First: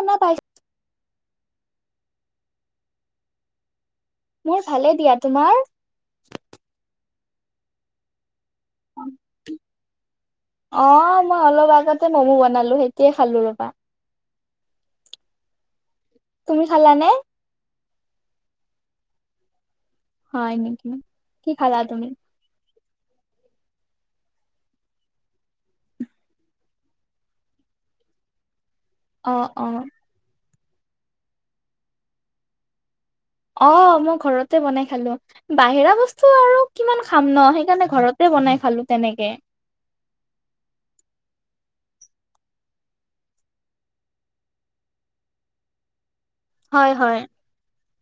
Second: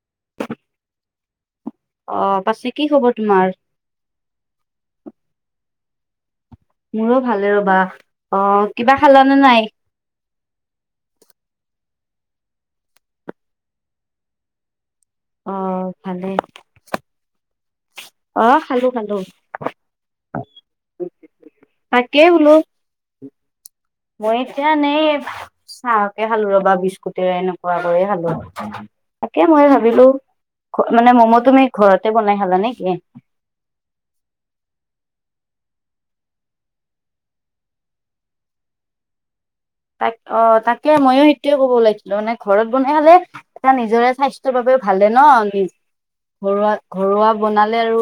শুনা পাইছ অ পাছে কি খবৰ তোমাৰ? মোৰ ভালে দিয়া। তোমাৰ? মোৰো ভালে ৰ'বা। অ কিবা খালানে নাই? অ মই অলপ আগতে ম'ম বনালো সেইটোয়ে খালো ৰবা। অ ভালে। তুমি খালা নে। অ খালো খালো। হয় নেকি? কি খালা তুমি? এ বোলো বৰ এতিয়া নেইব [unintelligible] চাহকে খালো ৰ'বা, বিস্কুটে এনেকুৱা লৈয়ে খালো। অ তাকে মই অ ভাবিলো মানে ম'ম' তুমি ঘৰতে বনাই খালা নেকি। অ মই ঘৰতে বনাই খালো। বাহিৰা বস্তু আৰু কিমান খাম ন সেইকাৰণে ঘৰতে বনাই খালো তেনেকে। তাক অ তাকে ময়ো সেইটোৱে ক'ব ওলাইছিলো মানে ঘৰত বনাই খালে। এটা নিজৰে স্বাস্থ্যৰ বাবেও ভালে ন নি ঘৰুৱা হয় হয় ঘৰুৱা, বনালে আৰু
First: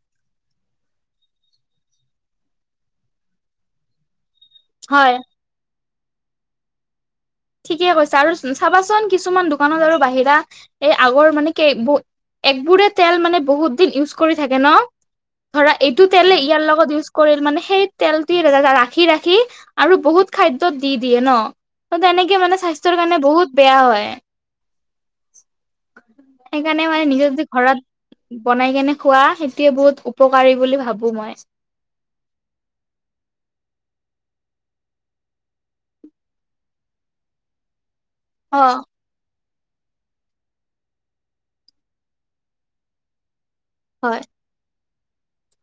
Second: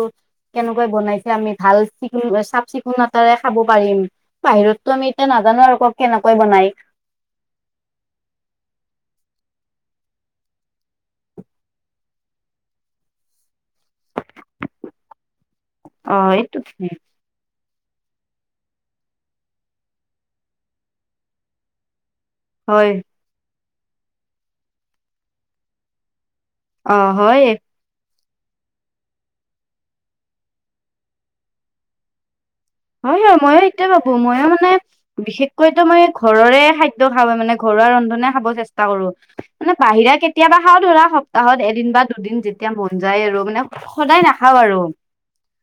কেনেকৈ বনাইছে আমি ভাল চিকু চাফ চিকুণতাৰে খাব পাৰিম। বাহিৰততো আমি হয় এতিয়া নাজানো আৰু কত কেনেকৈ বনাই। ঠিকেই কৈছা আৰু চাবাচোন কিছুমান দোকানত আৰু বাহিৰা এই আগৰ মানে কে বোৰ। একোৰে তেল মানে বহুত দিন ইউজ কৰি থাকে ন ধৰা এইটো অ তেলে এইটো ইয়াৰ লগত ইউজ, কৰিল মানে সেই তেলটি ৰাখি ৰাখি আৰু বহুত খাদ্যত দি দিয়ে ন। তেনেকে মানে হয় স্বাস্থ্যৰ কাৰণে বহুত বেয়া হয়। সেইকাৰণে অ মানে নিজৰ হয় যদি ঘৰত। বনাই কেনে খোৱা সেইটোৱে বহুত উপকাৰী বুলি ভাবো মই, হয় হয় ময়ো সেইটোৱে ভাবো ময়ো মানে। বিশেষকৈ তো মানে ঘৰৰে খাদ্য খাব মানে ঘৰুৱা ৰন্ধনে খাব অ চেষ্টা কৰো। মানে বাহিৰা কেতিয়াবা খাওঁ ধৰা সপ্তাহত এদিন বা দুদিন যেতিয়া মন যায় আৰু মানে। সদায় হয় নাখাওঁ আৰু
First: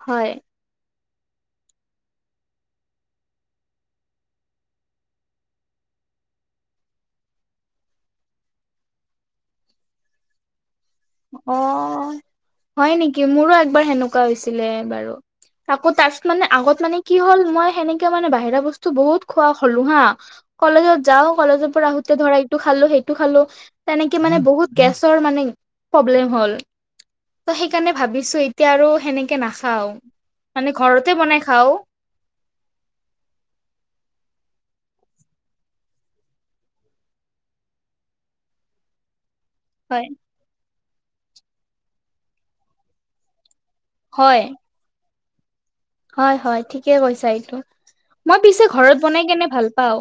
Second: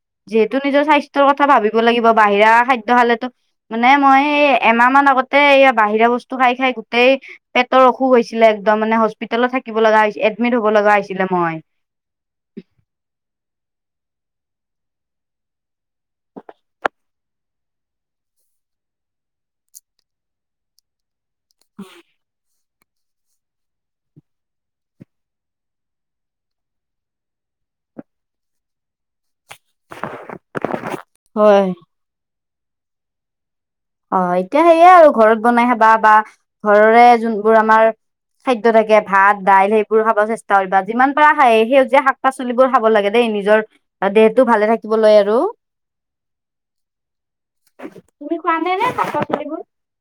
হয় যিহেতু নিজৰ স্বাস্থ্যৰ কথা ভাবি, দিব লাগিব বাহিৰা খাদ্য খালেতো। মানে মই এমাহ মান আগতে এই বাহিৰা বস্তু খাই খাই গোটেই, পেটৰ অসুখ হৈছিলে একদম মানে হস্পিতেলত থাকিব লগা হৈছে এডমিট হব লগা হৈছিল। অ হয় নিকি মোৰো একবাৰ সেনুকা হৈছিলে বাৰু আকৌ তাচ মানে আগত মানে কি হ'ল মই সেনেকে মানে বাহিৰা বস্তু বহুত খোৱা হলো হা, কলেজত যাও। কলেজৰ পৰা আহোতে ধৰা ইটো খালো সেইটো খালো তেনেকে মানে বহুত গেছৰ মানে, প্ৰব্লেম হল ত সেইকাৰণে ভাবিছো এতিয়া আৰু সেনে, কে নাখাও মানে ঘৰতে বনাই হয়। খাও। অ এতিয়া সেয়ে আৰু ঘৰত বনাই খাবা বা ঘৰৰে যোনবোৰ আমাৰ খাদ্য, থাকে ভাত দাইল সেইবোৰো হয়। খাব চেষ্ট তাইবা যিমান পাৰ খায়েই সেউজীয়া শাক পাচলিবোৰ খাব লাগে দেই নিজৰ হয় দেহটো ভালে থাকে। দিবলৈ আৰু হয় হয় ঠিকে কৈছা এইটো তুমি মই খোৱা পিছে নে নে ঘৰত শাক বনাই কেনে পাচলিবোৰ? ভাল পাওঁ।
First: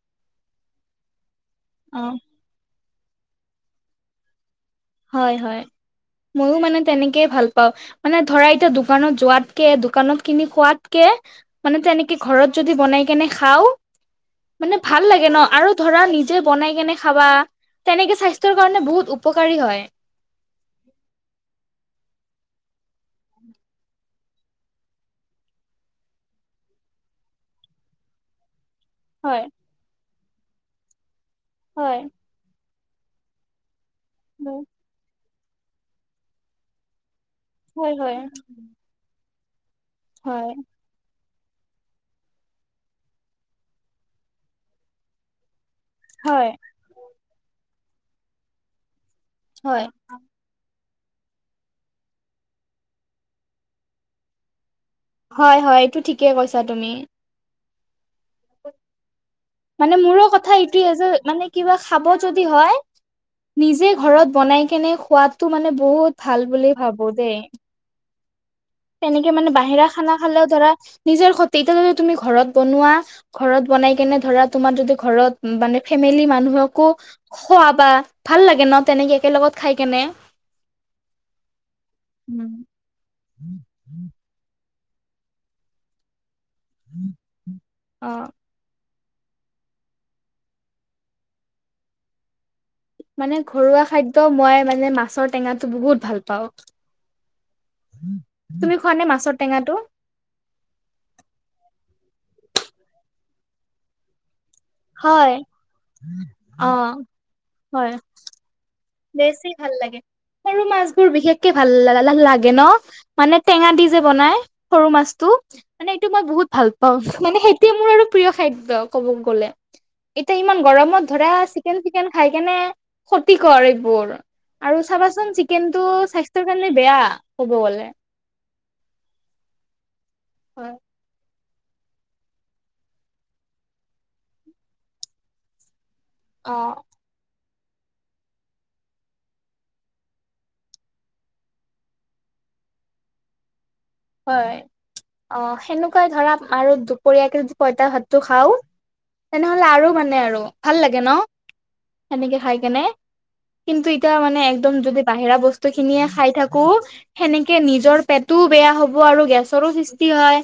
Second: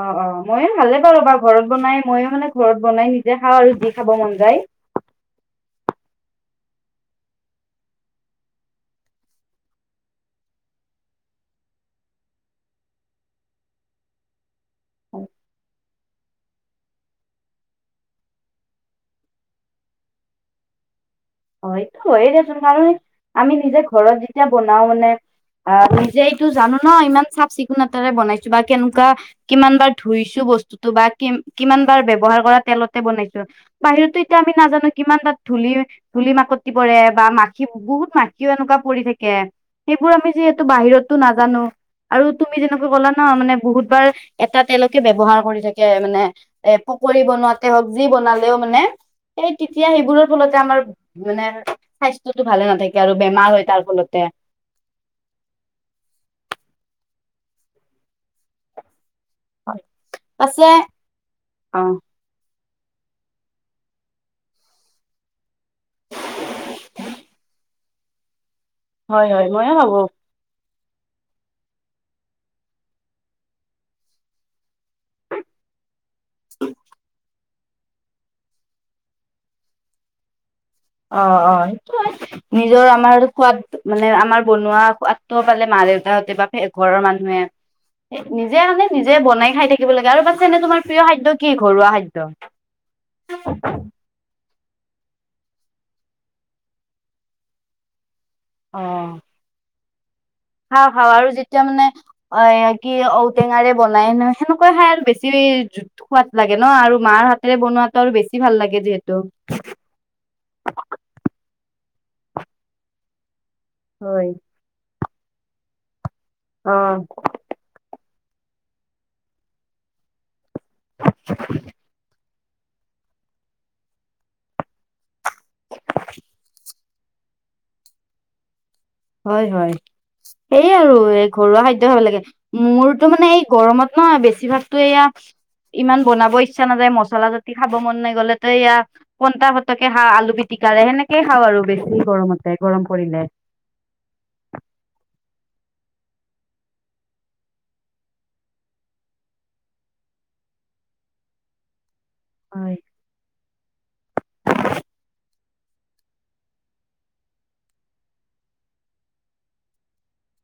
অ অ মইয়ো ভালে পাৰো বা ঘৰত অ বনাই মইয়ো মানে ঘৰত বনাই নিজে খাওঁ আৰু যি খাব মন যায়। হয় হয় ময়ো মানে তেনেকেই ভাল পাওঁ। মানে ধৰা এতিয়া দোকানত যোৱাতকে দোকানত কিনি খোৱাতকে। মানে তেনেকে ঘৰত যদি বনাই কেনে খাও। মানে ভাল লাগে ন আৰু ধৰা নিজে বনাই কেনে খাবা। তেনেকে স্বাস্থ্যৰ কাৰণে বহুত উপকাৰী হয়। হয় এইটো হয় দেচোন কাৰণ আমি নিজে ঘৰত যেতিয়া বনাও মানে। অ নিজে এইটো জানো ন ইমান চাফ চিকুণতাৰে বনাই, বা কেনেকোৱা হয় কিমান বাৰ ধুইছো বস্তুটো বা কিম কিমান হয় বাৰ ব্যৱহাৰ কৰা তেলত। বনাইছো বাহিৰতো এতিয়া আমি নাজানো কিমান তাত ধুলিৰ ধুলি মাকতি পৰে বা মাক, খি হয় বহুত হয় হয়। মাখিও এনেকুৱা পৰি থাকে সেইবোৰ আমি হয় যিহেতু বাহিৰত। টো নাজানো আৰু তুমি যেনেকৈ ক'লা ন মানে বহুত বাৰ এটা তেলকে ব্যৱহাৰ কৰি থাকে। মানে হয় এ পকৰি বনোৱাতে হওক যি বনালেও মানে, এই তেতিয়া সেইবোৰৰ ফলতে আমাৰ মানে স্বাস্থ্যটো ভালে নাথাকে আৰু বেমাৰ হয় তাৰ ফলতে। হয় হয় এইটো ঠিকে কৈছা তুমি। মানে মোৰো কথা পাছে এইটোয়ে যে মানে অ কিবা খাব যদি হয়। নিজে ঘৰত বনাই কেনে খোৱাতো মানে বহুত ভাল বুলি ভাবো দেই হয় তেনেকে হয় মানে ময়ো বাহিৰা ভাবো খানা খালেও ধৰা নিজৰ ক্ষতি এতিয়া যদি তুমি ঘৰত বনোৱা ঘৰত বনাই কেনে ধৰা তোমাৰ যদি ঘৰত মানে ফেমিলি মানুহকো খোৱা বা ভাল লাগে ন তেনেকে একে লগত খাই কেনে অ অ সেইটো হয় উম। নিজৰ আমাৰ সোৱাদ মানে আমাৰ বনোৱা সোৱাদ ত পালে মা দেউতাহতে বা ঘৰৰ অ' মানুহে- যে আমি নিজে বনাই খাই থাকিব লাগে আৰু পাছে এনে তোমাৰ প্ৰিয় খাদ্য কি ঘৰুৱা খাদ্য? মানে ঘৰুৱা খা দ্য মই মানে মাছৰ টেঙাটো বহুত ভাল পাওঁ। তুমি খোৱা নে মাছৰ টেঙাটো? খাও খাও আৰু যেতিয়া মানে অ কি ঔটেঙাৰে বনাই নহয় সেনেকোৱা খাই আৰু হয় বেছি সোৱাদ লাগে অ ন আৰু মাৰ হাতেৰে হয় বনোৱাতো আৰু বেছি ভাল লাগে যিহে- বেছি ভাল লাগে সৰু মাছবোৰ বিশেষকে ভাল লা লাগে ন। মানে টেঙা দি যে হয় বনাই সৰু মাছটো মানে এইটো মই বহুত ভাল অ পাওঁ মানে সেই- টোৱে মোৰ আৰু প্ৰিয় খাদ্য কব গ'লে এতিয়া ইমান গৰমত ধৰা চিকেন টিকেন খাই কেনে খতি কৰে বোৰ আৰু চাবাচোন চিকেনটো স্বাস্থ্যৰ কাৰণে বেয়া ক'ব গ'লে। হয় হয় হয় সেইয়ে আৰু এ ঘৰুৱা খাদ্য খাব লাগে। মোৰতো মানে এই গৰমত নহ বেছিভাগতো এয়া- ইমান বনাব অ ইচ্ছা নাযায় মছলা জাতি খাব মন নাই গলে ত এয়া- পনটা ভাতকে খাও আলু পিটিকাৰে সেনেকে খাও আৰু বেছি গৰমতে গৰম পৰিলে। হয় অ সেনেকোৱাই ধৰা আৰু দুপৰীয়াকে যদি পঁইতা ভাতটো খাও তেনেহলে আৰু মানে আৰু ভাল লাগে ন সেনেকে খাই হয়। কেনে। কিন্তু এতিয়া মানে একদম যদি বাহিৰা বস্তু খিনিয়ে খাই থাকো সেনেকে নিজৰ পেটো বেয়া হ ব আৰু গেছৰো সৃষ্টি হয়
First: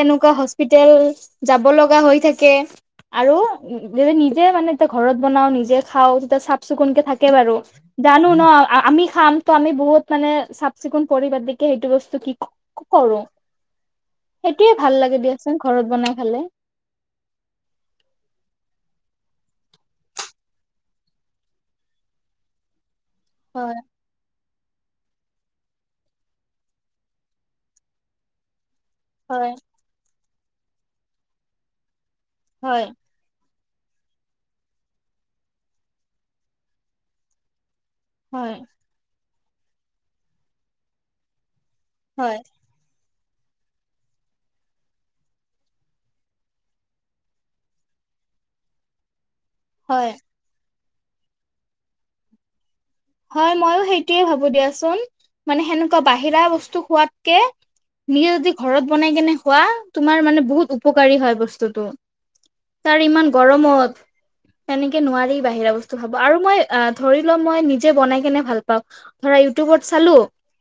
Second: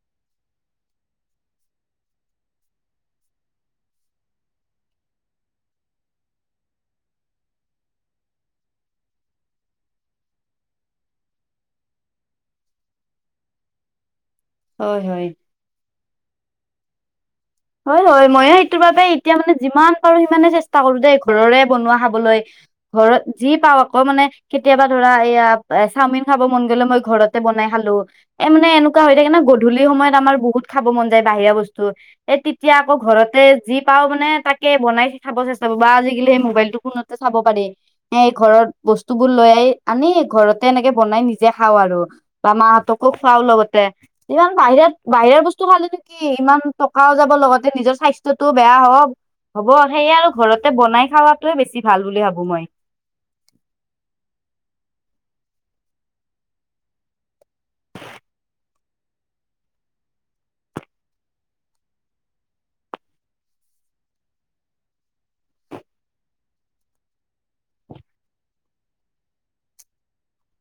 তেনেকোৱা হস্পিতেল যাব লগা হৈ থাকে। আৰু যদি নিজে মানে এতিয়া ঘৰত বনাও নিজে খাও তেতিয়া চাফ চিকুণকে থাকে বাৰু। জানো ন আমি খাম ত আমি বহুত মানে চাফ চিকুণ পৰিপাটিকে সেইটো বস্তু কি- কৰো সেইটোয়ে ভাল হয় লাগে হয়। দিয়াচোন ঘৰত বনাই খালে। হয় হয় ময়ো সেইটোৰ বাবে এতিয়া মানে যিমান পাৰো সিমানে চেষ্টা কৰো দেই ঘৰৰে বনোৱা খাবলৈ। ঘৰত- যি হয় পাওঁ আকৌ মানে কেতিয়াবা ধৰা এয়া চাওমিন খাব মন গলে মই ঘৰতে বনাই খালো। এ মানে এনেকোৱা হৈ থাকে ন হয় গধূলি সময়ত আমাৰ বহুত খাব মন যায় বাহিৰা বস্তু। এই তেতিয়া হয় আকৌ ঘৰতে যি পাওঁ মানে তাকে বনাই খাব চেষ্টা কৰো বা আজিকালি সেই মোবাইলটো ফোনতে চাব পাৰি। এই হয় ঘৰত বস্তুবোৰ লৈ আনি ঘৰতে এনেকে বনাই নিজে খাওঁ আৰু। হয়। বা মাহঁতকো খোৱাও লগতে ইমান বাহিৰত বাহিৰৰ বস্তু খালেনো কি ইমান টকাও যাব লগতে নিজৰ স্বাস্থ্যটোও বেয়া হওক হ'ব হয় সেয়ে আৰু ঘৰ তে বনাই খোৱাতোৱে বেছি ভাল বুলি ভাবো মই। হয় ময়ো সেইটোয়ে ভাবো দিয়াচোন মানে সেনেকোৱা বাহিৰা বস্তু খোৱাতকে নিজে যদি ঘৰত বনাই কেনে খোৱা তোমাৰ মানে বহুত উপকাৰী হয় বস্তুটো। তাৰ ইমান গৰমত- তেনেকে নোৱাৰি বাহিৰা বস্তু খাব আৰু মই অ ধৰি ল মই নি যে বনাই কেনে ভাল পাওঁ ধৰা ইউটিউবত চালো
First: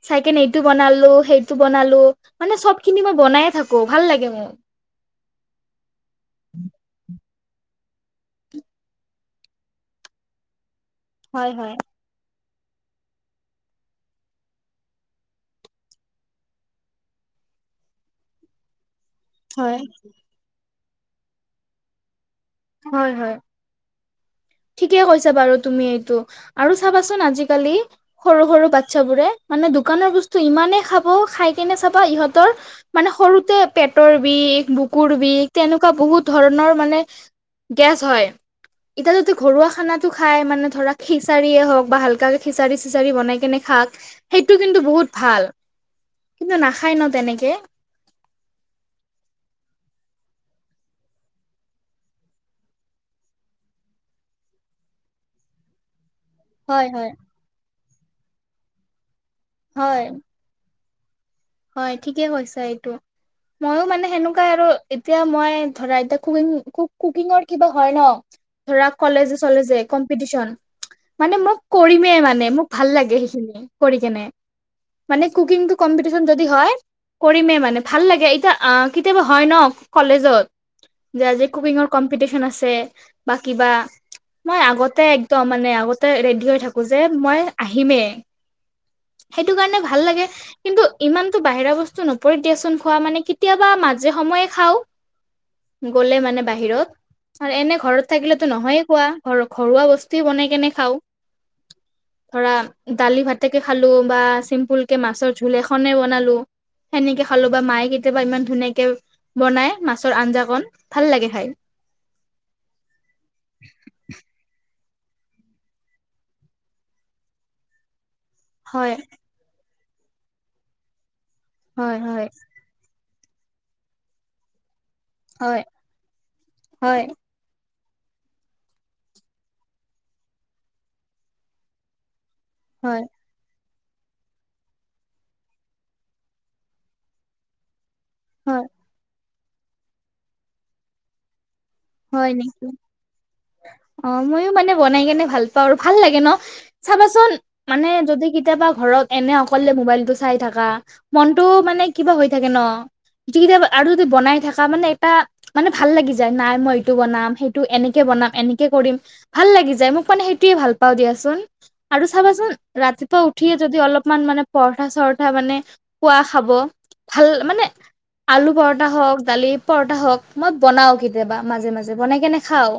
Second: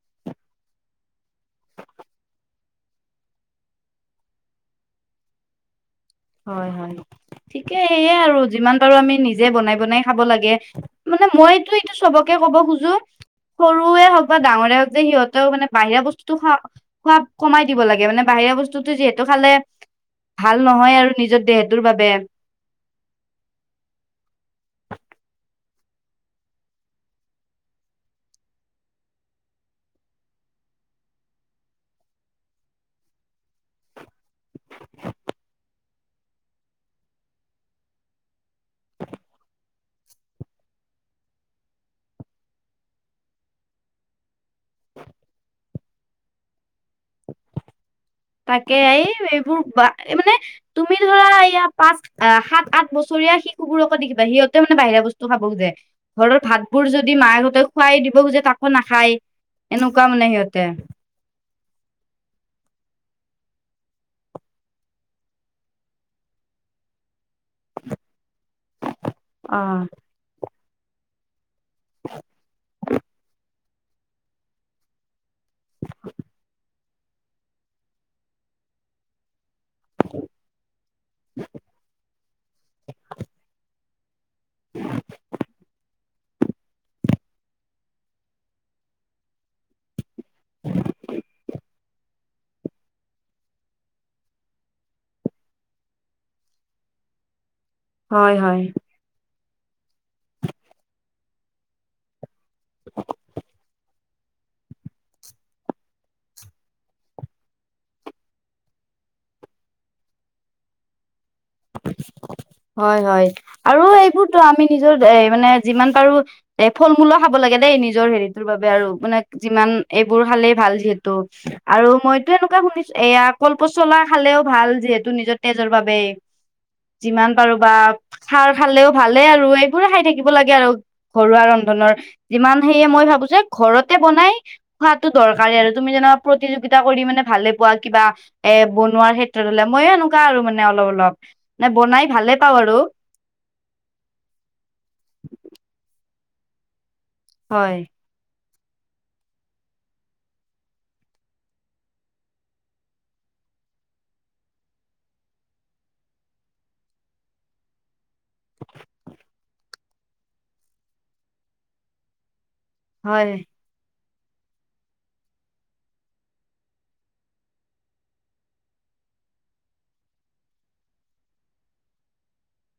চাইকেনে এইটো বনালো সেইটো বনালো মানে চব খিনি মই বনাইয়ে‌ থাকো ভাল লাগে মোৰ হয় হয় ঠিকে এইয়া আৰু যিমান পাৰোঁ আমি নিজে বনাই বনাই খাব লাগে। মানে হয় মইতো হয় এইটো চবকে ক'ব খোজোঁ। সৰুৱে হওক বা ডাঙৰেই হওক যে সিহঁতেও মানে বাহিৰা বস্তুটো খোৱা খোৱা কমাই দিব লাগে মানে বাহিৰা বস্তু- তো যিহেতু খালে হয় ভাল নহয় আৰু নিজৰ দেহটোৰ বাবে- হয় হয়। ঠিকে কৈছা বাৰু তুমি এইটো আৰু চাবাচোন আজিকালি। সৰু সৰু বাচ্ছাবোৰে মানে দোকানৰ বস্তু ইমানেই খাব খাই কেনে চাবা ইহঁতৰ। মানে সৰুতে পেটৰ বিষ বুকুৰ বিষ তেনেকুৱা বহুত ধৰণৰ মানে। গেছ হয়। এতিয়া যদি ঘৰুৱা খানা খাই মানে ধৰা খিচাৰিয়ে হওঁক বা হাল্কাকে খিচাৰি চিচাৰি বনাই কেনে। খাক সেইটো কিন্তু বহুত ভাল কিন্তু নাখায় ন তেনেকে। তাকে এই এইবোৰ বা মানে তুমি ধৰা এইয়া পাচ আহ সাত আঠ বছৰীয়া শিশুবোৰকো দেখিবা সিহঁতে মানে বাহিৰা বস্তু খাব খোজে। ঘৰৰ হয় ভাতবোৰ হয় যদি মাহঁতে খুৱাই দিব খোজে তাকো নাখায় হয় এনেকুৱা মানে সিহঁতে হয় ঠিকে কৈছা এইটো। মইয়ো মানে সেনেকুৱাই আৰু এতিয়া মই ধৰা এতিয়া কুকিং কুকিঙৰ। কিবা হয় ন ধৰা কলেজে অ চলেজে কম্পিটিচন মানে মোক কৰিমেই মানে মোক ভাল লাগে সেইখিনি কৰি কেনে মানে কুকিংটো কম্পি কম্পিটিচন যদি হয় কৰিমে মানে ভাল লাগে এতিয়া অ কেতিয়াবা হয় ন। কলেজত যে আজি কুকিঙৰ কম্পিটিচন আছে বা কিবা মই আগতে একদম মানে আগতে। ৰেডি হৈ থাকোঁ যে মই আহিমেই সেইটো কাৰণে ভাল লাগে। কিন্তু ইমানতো বাহিৰা বস্তু নপৰিত দিয়াচোন খোৱা মানে কেতিয়াবা মাজে সময়ে খাওঁ। গ'লে মানে বাহিৰত। আৰু এনে ঘৰত হয় থাকিলেতো হয় নহয়ে খোৱা ঘ ঘৰুৱা বস্তু বনাই কেনে খাওঁ। ধৰা দালি ভাতকে খালোঁ বা চিম্পুল কে মাছৰ জোল এখনে বনালো। সেনেকে খালোঁ বা মায়ে কেতিয়াবা ইমান ধুনীয়াকে বনাই মাছৰ আঞ্জা কন ভাল লাগে খাই। হয়, হয়। আৰু এইবোৰতো আমি নিজৰ এ মানে যিমান পাৰোঁ এ ফল মূলো খাব লাগে দেই নিজৰ হেৰিত। দেহ তোৰ বাবে আৰু হয় মানে যিমান এইবোৰ খালেই ভাল যিহেতু। আৰু হয় হয় মইতো এনেকুৱা শুনিছোঁ এয়া কল পচলা খালেও ভাল যিহেতু নিজৰ হয় তেজৰ বাবেই। হয় যিমান পাৰোঁ বা খাৰ খালেও ভালেই আৰু এইবোৰে খাই থাকিব লাগে আৰু ঘৰুৱা ৰন্ধনৰ। যিমান সেয়ে হয় মই ভাবোঁ যে ঘৰতে বনাই খোৱাটো দৰকাৰী আৰু তুমি যেনেকা প্ৰতিযোগিতা কৰি মানে ভালে পোৱা কিবা এ হয় বনোৱাৰ ক্ষেত্ৰত হ'লে মইয়ো এনেকুৱা আৰু মানে অলপ, অলপ। নাই বনাই হয় ভালে পাওঁ নিকি? আৰু অ মইও মানে বনাই কেনে ভাল পাওঁ আৰু ভাল লাগে ন চাবাচোন। হয় মানে যদি কেতিয়াবা ঘৰত এনে অকলে মোবাইলটো চাই থাকা মনটো মানে কিবা হৈ থাকে ন। যি কেইটা আৰু যদি বনাই থাকা মানে এটা মানে ভাল লাগি যায় নাই মই। সেইটো বনাম সেইটো এনেকে বনাম এনেকে কৰিম ভাল লাগি যায় মোক মানে সেইটোয়ে ভাল পাওঁ দিয়াচোন। আৰু চাবাচোন ৰাতিপুৱা হয় উঠি যদি অলপমান মানে পৰঠা চৰঠা মানে খোৱা খাব ভাল মানে। আলু পৰঠা হওঁক দালি পৰঠা হওঁক মই বনাও কেতিয়াবা। মাজে মাজে বনাই কেনে খাওঁ।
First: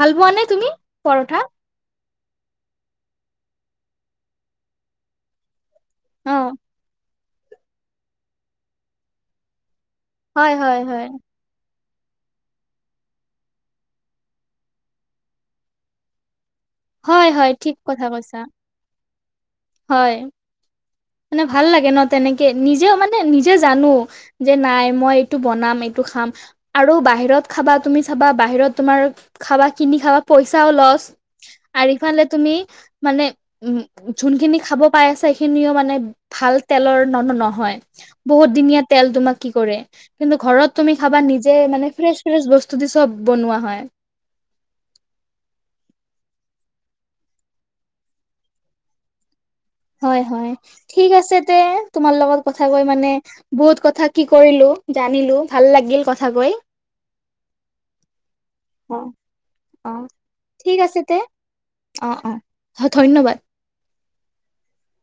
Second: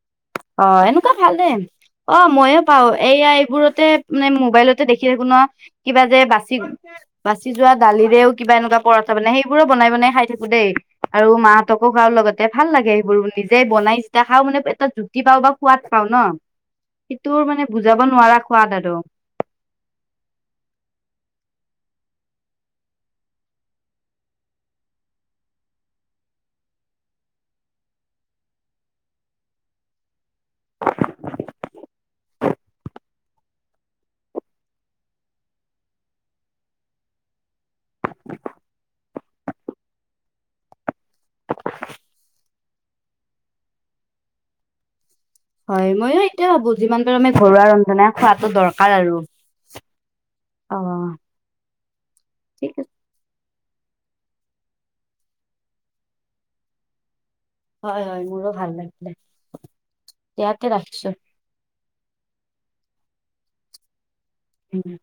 ভাল পোৱা নে? অ তুমি এনেকুৱা ভাল পৰঠা? দে অ ময়ো পাওঁ এইয়া এইবোৰতে মানে মোবাইলতে দেখি থাকোঁ ন। কিবা যে অ বাছি - বাছি যোৱা দালিৰেও কিবা এনেকুৱা পৰঠা বনে সেইবোৰো বনাই - বনাই খাই। থাকো হয় দেই হয় হয় আৰু মাহতকো খাও লগতে ভাল লাগে সেইবোৰ নিজে বনাই যেতিয়া খাও মানে এটা পেটত কি পাও বা সোৱাদ পাও ন হয় সেইটোৰ হয় মানে ঠিক বুজাব কথা কৈছা নোৱাৰা সোৱাদ আৰু। হয়। মানে ভাল লাগে ন তেনেকে নিজেও মানে নিজে জানোঁ। যে নাই মই এইটো বনাম এইটো খাম। আৰু বাহিৰত খাবা তুমি চাবা বাহিৰত তোমাৰ খাবা কিনি খাবা পইচাও লছ। আৰু ইফালে তুমি মানে উম, যোনখিনি খাব পাই আছা সেইখিনিও মানে ভাল তেলৰ ন - নহয় বহুত দিনীয়া তেল তোমাক কি কৰে। কিন্তু ঘৰত তুমি খাবা নিজে মানে ফ্ৰেচ - ফ্ৰেচ বস্তু দি চব বনোৱা হয়। হয় ময়ো এইটোৱে ভাবো যিমান পাৰো আমি ঘৰুৱা ৰন্ধনা খোৱাতটো দৰকাৰ আৰু। হয় - হয় অ ঠিক আছে তে তোমাৰ লগত কথা ঠিক কৈ আছে মানে বহুত কথা কি কৰিলো জানিলো ভাল লাগিল কথা কৈ। হয় - হয় মোৰো ভাল অ লাগিলে অ ইয়াতে ঠিক আছে ৰাখিছো। তে অ', অ', হয় ধন্যবাদ। উম,